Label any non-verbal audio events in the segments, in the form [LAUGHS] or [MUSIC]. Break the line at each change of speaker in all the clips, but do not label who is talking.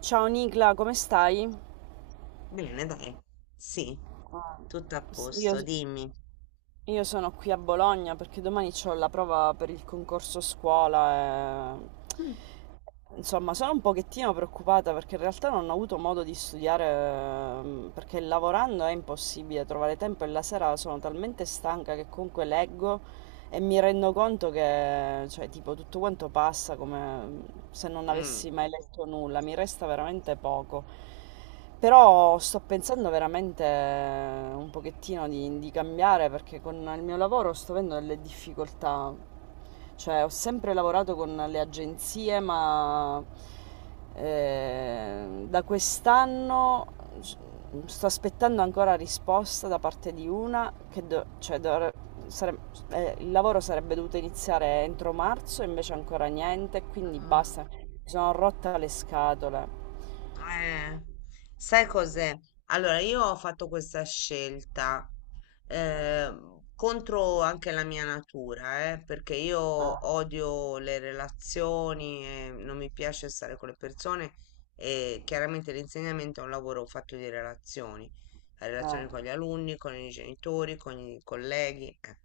Ciao Nicla, come stai?
Bene, dai. Sì,
Ah,
tutto a
s- Io,
posto, dimmi.
io sono qui a Bologna perché domani ho la prova per il concorso scuola e... Insomma, sono un pochettino preoccupata perché in realtà non ho avuto modo di studiare, perché lavorando è impossibile trovare tempo e la sera sono talmente stanca che comunque leggo e mi rendo conto che, cioè, tipo, tutto quanto passa come mm, se non avessi
Mm.
mai letto nulla, mi resta veramente poco. Però sto pensando veramente un pochettino di cambiare perché con il mio lavoro sto avendo delle difficoltà. Cioè, ho sempre lavorato con le agenzie, ma da quest'anno s- sto aspettando ancora risposta da parte di una che cioè sare- il lavoro sarebbe dovuto iniziare entro marzo, invece ancora niente, quindi
Mm.
basta. Mi sono rotta le scatole.
Eh, Sai cos'è? Allora, io ho fatto questa scelta eh, contro anche la mia natura, perché io
Ah,
odio le relazioni, e non mi piace stare con le persone e chiaramente l'insegnamento è un lavoro fatto di relazioni, la relazione con
ah,
gli alunni, con i genitori, con i colleghi,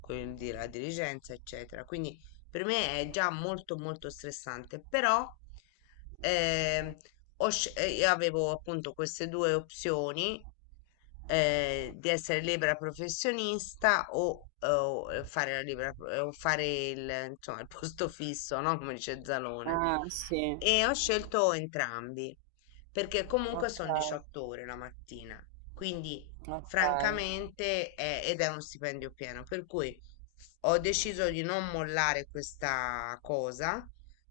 quindi la dirigenza, eccetera. Quindi per me è già molto molto stressante, però ehm, io avevo appunto queste due opzioni di essere libera professionista fare la libera, pro- o fare il, insomma, il posto fisso, no? Come dice Zalone.
ah, sì.
E ho scelto entrambi, perché comunque
Ok,
sono 18 ore la mattina, quindi
ok.
francamente ed è uno stipendio pieno, per cui ho deciso di non mollare questa cosa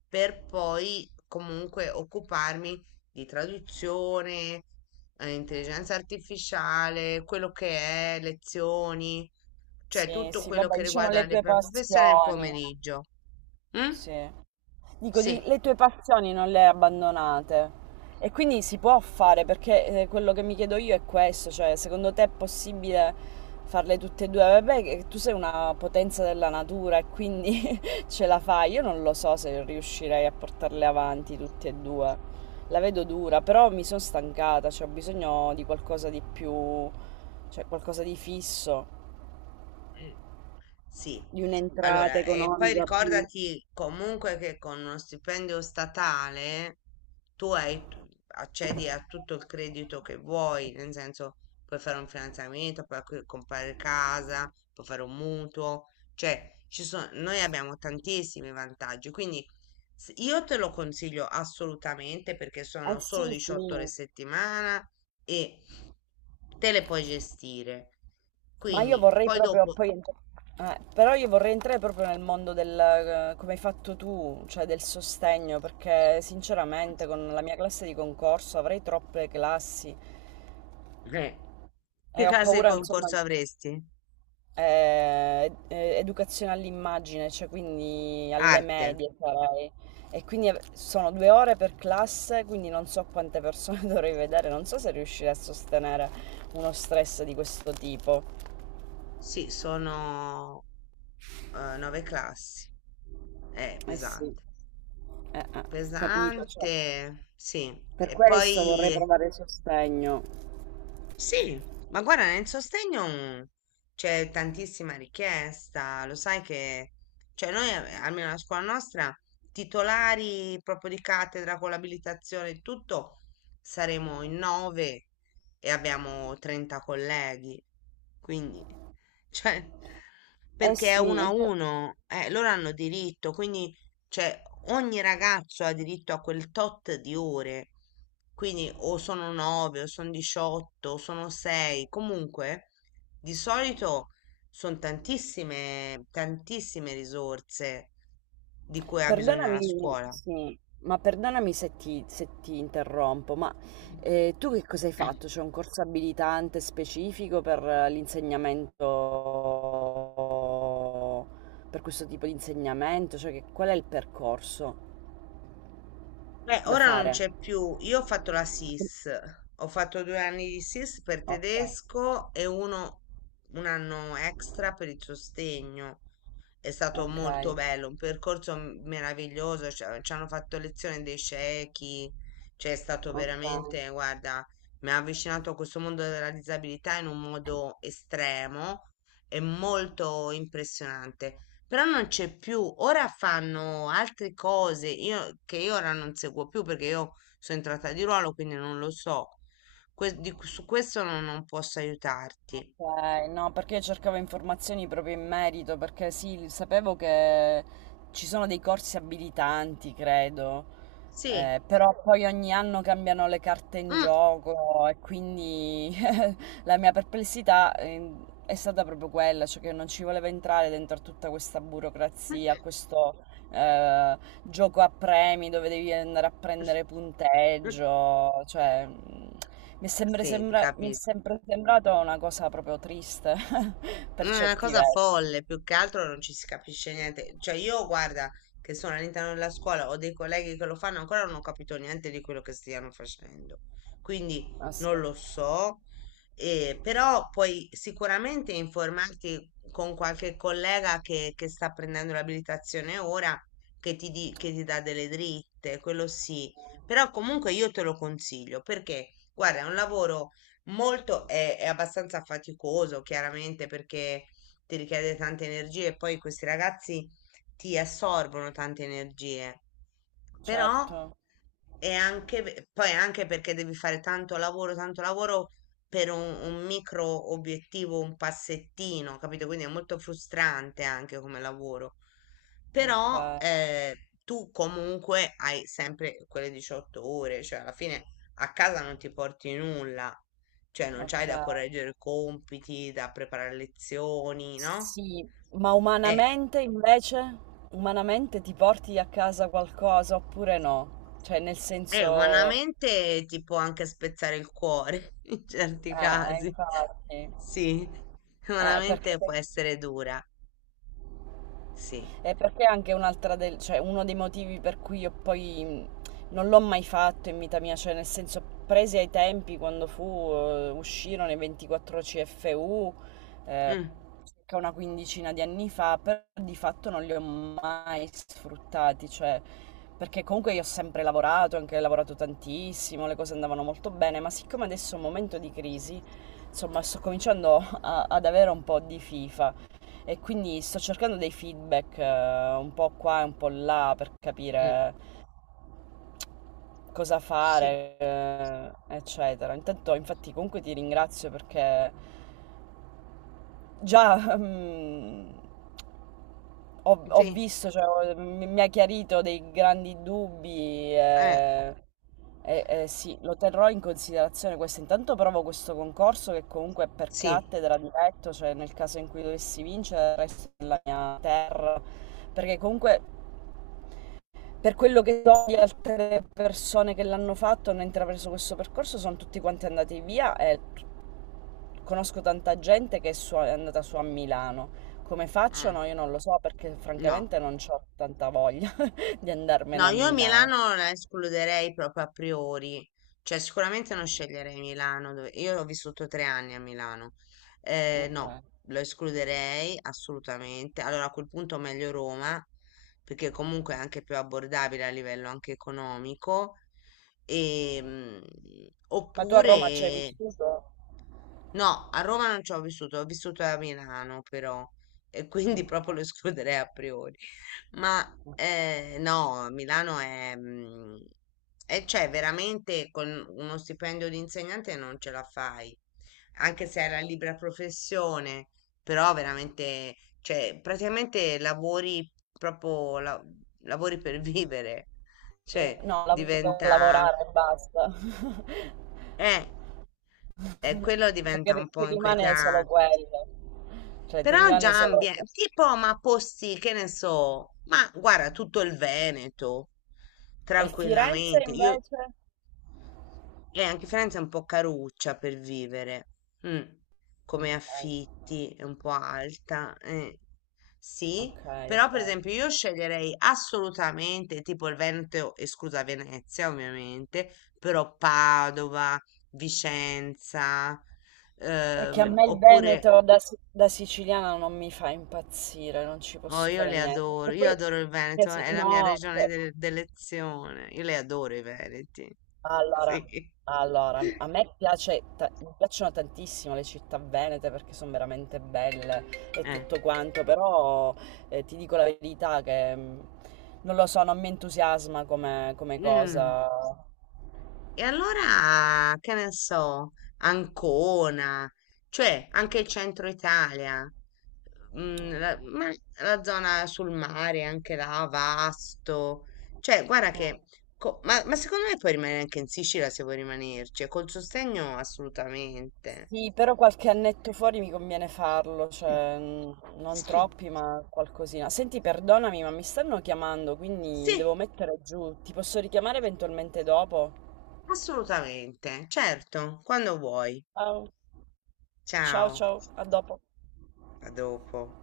per poi comunque occuparmi di traduzione, intelligenza artificiale, quello che è, lezioni, cioè
Sì,
tutto
sì,
quello
vabbè,
che
diciamo
riguarda
le
la mia
due
professione nel
passioni.
pomeriggio. Mm?
Sì. Dico,
Sì.
le tue passioni non le hai abbandonate e quindi si può fare perché quello che mi chiedo io è questo, cioè secondo te è possibile farle tutte e due? Vabbè, che tu sei una potenza della natura e quindi [LAUGHS] ce la fai. Io non lo so se riuscirei a portarle avanti tutte e due. La vedo dura, però mi sono stancata, cioè ho bisogno di qualcosa di più, cioè qualcosa di fisso,
Sì,
di un'entrata
allora, e poi
economica più.
ricordati comunque che con uno stipendio statale tu accedi a tutto il credito che vuoi, nel senso puoi fare un finanziamento, puoi comprare casa, puoi fare un mutuo, cioè ci sono, noi abbiamo tantissimi vantaggi, quindi io te lo consiglio assolutamente perché
Eh
sono
sì,
solo
sì,
18 ore a settimana e te le puoi gestire.
ma io
Quindi
vorrei
poi
proprio
dopo...
poi entrare. Però io vorrei entrare proprio nel mondo del, come hai fatto tu, cioè del sostegno, perché sinceramente con la mia classe di concorso avrei troppe classi
Eh,
e
Che
ho
classe di
paura, insomma,
concorso avresti?
educazione all'immagine, cioè quindi alle
Arte.
medie sarei. E quindi sono due ore per classe, quindi non so quante persone [LAUGHS] dovrei vedere, non so se riuscirei a sostenere uno stress di questo tipo.
Sì, sono nove classi. È
Eh sì.
pesante.
Eh, eh, capito, cioè
Pesante, sì.
per
E
questo vorrei
poi
provare sostegno.
Sì, ma guarda, nel sostegno c'è tantissima richiesta, lo sai che, cioè noi, almeno la scuola nostra, titolari proprio di cattedra con l'abilitazione e tutto, saremo in nove e abbiamo 30 colleghi, quindi, [LAUGHS] cioè,
Eh
perché è
sì,
uno a
e
uno, loro hanno diritto, quindi cioè, ogni ragazzo ha diritto a quel tot di ore. Quindi o sono 9, o sono 18, o sono 6. Comunque, di solito sono tantissime, tantissime risorse di cui ha bisogno la
perdonami,
scuola.
sì, ma perdonami se ti, se ti interrompo, ma tu che cosa hai fatto? C'è un corso abilitante specifico per, l'insegnamento, per questo tipo di insegnamento? Cioè qual è il percorso
Beh,
da
ora non
fare?
c'è più. Io ho fatto la SIS, ho fatto 2 anni di SIS per
Ok,
tedesco e un anno extra per il sostegno. È stato
ok,
molto bello, un percorso meraviglioso, ci hanno fatto lezione dei ciechi, cioè è stato
ok.
veramente, guarda, mi ha avvicinato a questo mondo della disabilità in un modo estremo e molto impressionante. Però non c'è più, ora fanno altre cose che io ora non seguo più perché io sono entrata di ruolo, quindi non lo so. Su questo non posso aiutarti.
Ok, no, perché io cercavo informazioni proprio in merito, perché sì, sapevo che ci sono dei corsi abilitanti, credo,
Sì.
però poi ogni anno cambiano le carte in
Mm.
gioco e quindi la mia perplessità, è stata proprio quella, cioè che non ci voleva entrare dentro a tutta questa burocrazia, a questo eh, gioco a premi dove devi andare a prendere
[LAUGHS]
punteggio, cioè mi è sempre,
Sì, ti
mi è
capisco.
sempre sembrato una cosa proprio triste [LAUGHS]
No,
per
è una
certi
cosa
versi.
folle, più che altro non ci si capisce niente. Cioè, io guarda che sono all'interno della scuola, ho dei colleghi che lo fanno, ancora non ho capito niente di quello che stiano facendo. Quindi
Ah sì,
non lo so, però puoi sicuramente informarti con qualche collega che sta prendendo l'abilitazione ora, che ti dà delle dritte, quello sì. Però comunque io te lo consiglio perché, guarda, è un lavoro è abbastanza faticoso, chiaramente, perché ti richiede tante energie e poi questi ragazzi ti assorbono tante energie. Però
certo,
è anche perché devi fare tanto lavoro per un micro obiettivo, un passettino, capito? Quindi è molto frustrante anche come lavoro.
ok,
Però tu comunque hai sempre quelle 18 ore, cioè alla fine a casa non ti porti nulla cioè, non c'hai da
ok.
correggere compiti, da preparare lezioni, no?
Sì, ma
È,
umanamente invece, umanamente ti porti a casa qualcosa oppure no? Cioè, nel
è
senso,
umanamente ti può anche spezzare il cuore [LAUGHS] in certi casi.
infatti,
Sì,
perché
umanamente può essere dura. Sì.
E perché anche un'altra del, cioè uno dei motivi per cui io poi non l'ho mai fatto in vita mia, cioè nel senso presi ai tempi quando fu, uscirono i 24 CFU, eh,
Mm,
circa una quindicina di anni fa, però di fatto non li ho mai sfruttati, cioè perché comunque io ho sempre lavorato, anche lavorato tantissimo, le cose andavano molto bene, ma siccome adesso è un momento di crisi, insomma sto cominciando ad avere un po' di fifa e quindi sto cercando dei feedback, un po' qua e un po' là per
mm,
capire cosa
sì.
fare, eccetera. Intanto, infatti, comunque ti ringrazio perché già [LAUGHS] ho
Sì,
visto, cioè, mi ha chiarito dei grandi dubbi.
eh,
E sì, lo terrò in considerazione questo. Intanto provo questo concorso che comunque è per
sì.
cattedra diretto, cioè nel caso in cui dovessi vincere resto nella mia terra, perché comunque per quello che so di altre persone che l'hanno fatto, hanno intrapreso questo percorso, sono tutti quanti andati via e conosco tanta gente che è, è andata su a Milano. Come
Mm,
facciano? Io non lo so perché
no.
francamente non ho tanta voglia [LAUGHS] di andarmene
No,
a
io
Milano.
Milano la escluderei proprio a priori, cioè sicuramente non sceglierei Milano, io ho vissuto 3 anni a Milano.
Ok.
No, lo escluderei assolutamente, allora a quel punto meglio Roma, perché comunque è anche più abbordabile a livello anche economico, e,
Ma tu a Roma ci hai
oppure...
vissuto?
No, a Roma non ci ho vissuto a Milano però, e [LAUGHS] quindi
Ok.
proprio lo escluderei a priori. [LAUGHS] Ma no, Milano è, e cioè veramente con uno stipendio di insegnante non ce la fai, anche se è la libera professione, però veramente, cioè praticamente lavori proprio, lavori per [LAUGHS] vivere, cioè
No, lavoro per
diventa,
lavorare e basta. [LAUGHS]
eh, quello diventa
Perché
un
ti
po'
rimane solo
inquietante.
quello. Cioè, ti
Però
rimane
già
solo... cioè,
tipo, ma posti, che ne so, ma guarda, tutto il Veneto,
E Firenze
tranquillamente. Io,
invece?
e anche Firenze è un po' caruccia per vivere, mm,
Okay,
come affitti, è un po' alta, eh. Sì,
okay,
però per
okay.
esempio io sceglierei assolutamente tipo il Veneto, esclusa Venezia ovviamente, però Padova, Vicenza,
È che a me il Però
oppure...
Veneto da, da siciliana non mi fa impazzire, non ci
Oh,
posso
io
fare
le
niente.
adoro,
E
io
poi,
adoro il
che
Veneto, è la mia
no,
regione d'elezione, io le adoro i Veneti.
allora,
[LAUGHS] Sì.
allora, a me piace, mi piacciono tantissimo le città venete perché sono veramente belle e
Eh.
tutto quanto, però ti dico la verità che non lo so, non mi entusiasma come, come
Mm.
cosa.
E allora, che ne so, Ancona, cioè anche il centro Italia, ma la zona sul mare, anche là, Vasto, cioè guarda che, ma secondo me puoi rimanere anche in Sicilia se vuoi rimanerci, e col sostegno assolutamente.
Sì, però qualche annetto fuori mi conviene farlo,
Mm,
cioè non
sì.
troppi, ma qualcosina. Senti, perdonami, ma mi stanno chiamando, quindi devo
Sì,
mettere giù. Ti posso richiamare eventualmente dopo?
assolutamente, certo, quando vuoi.
Ciao, ciao,
Ciao,
ciao, a dopo.
a dopo.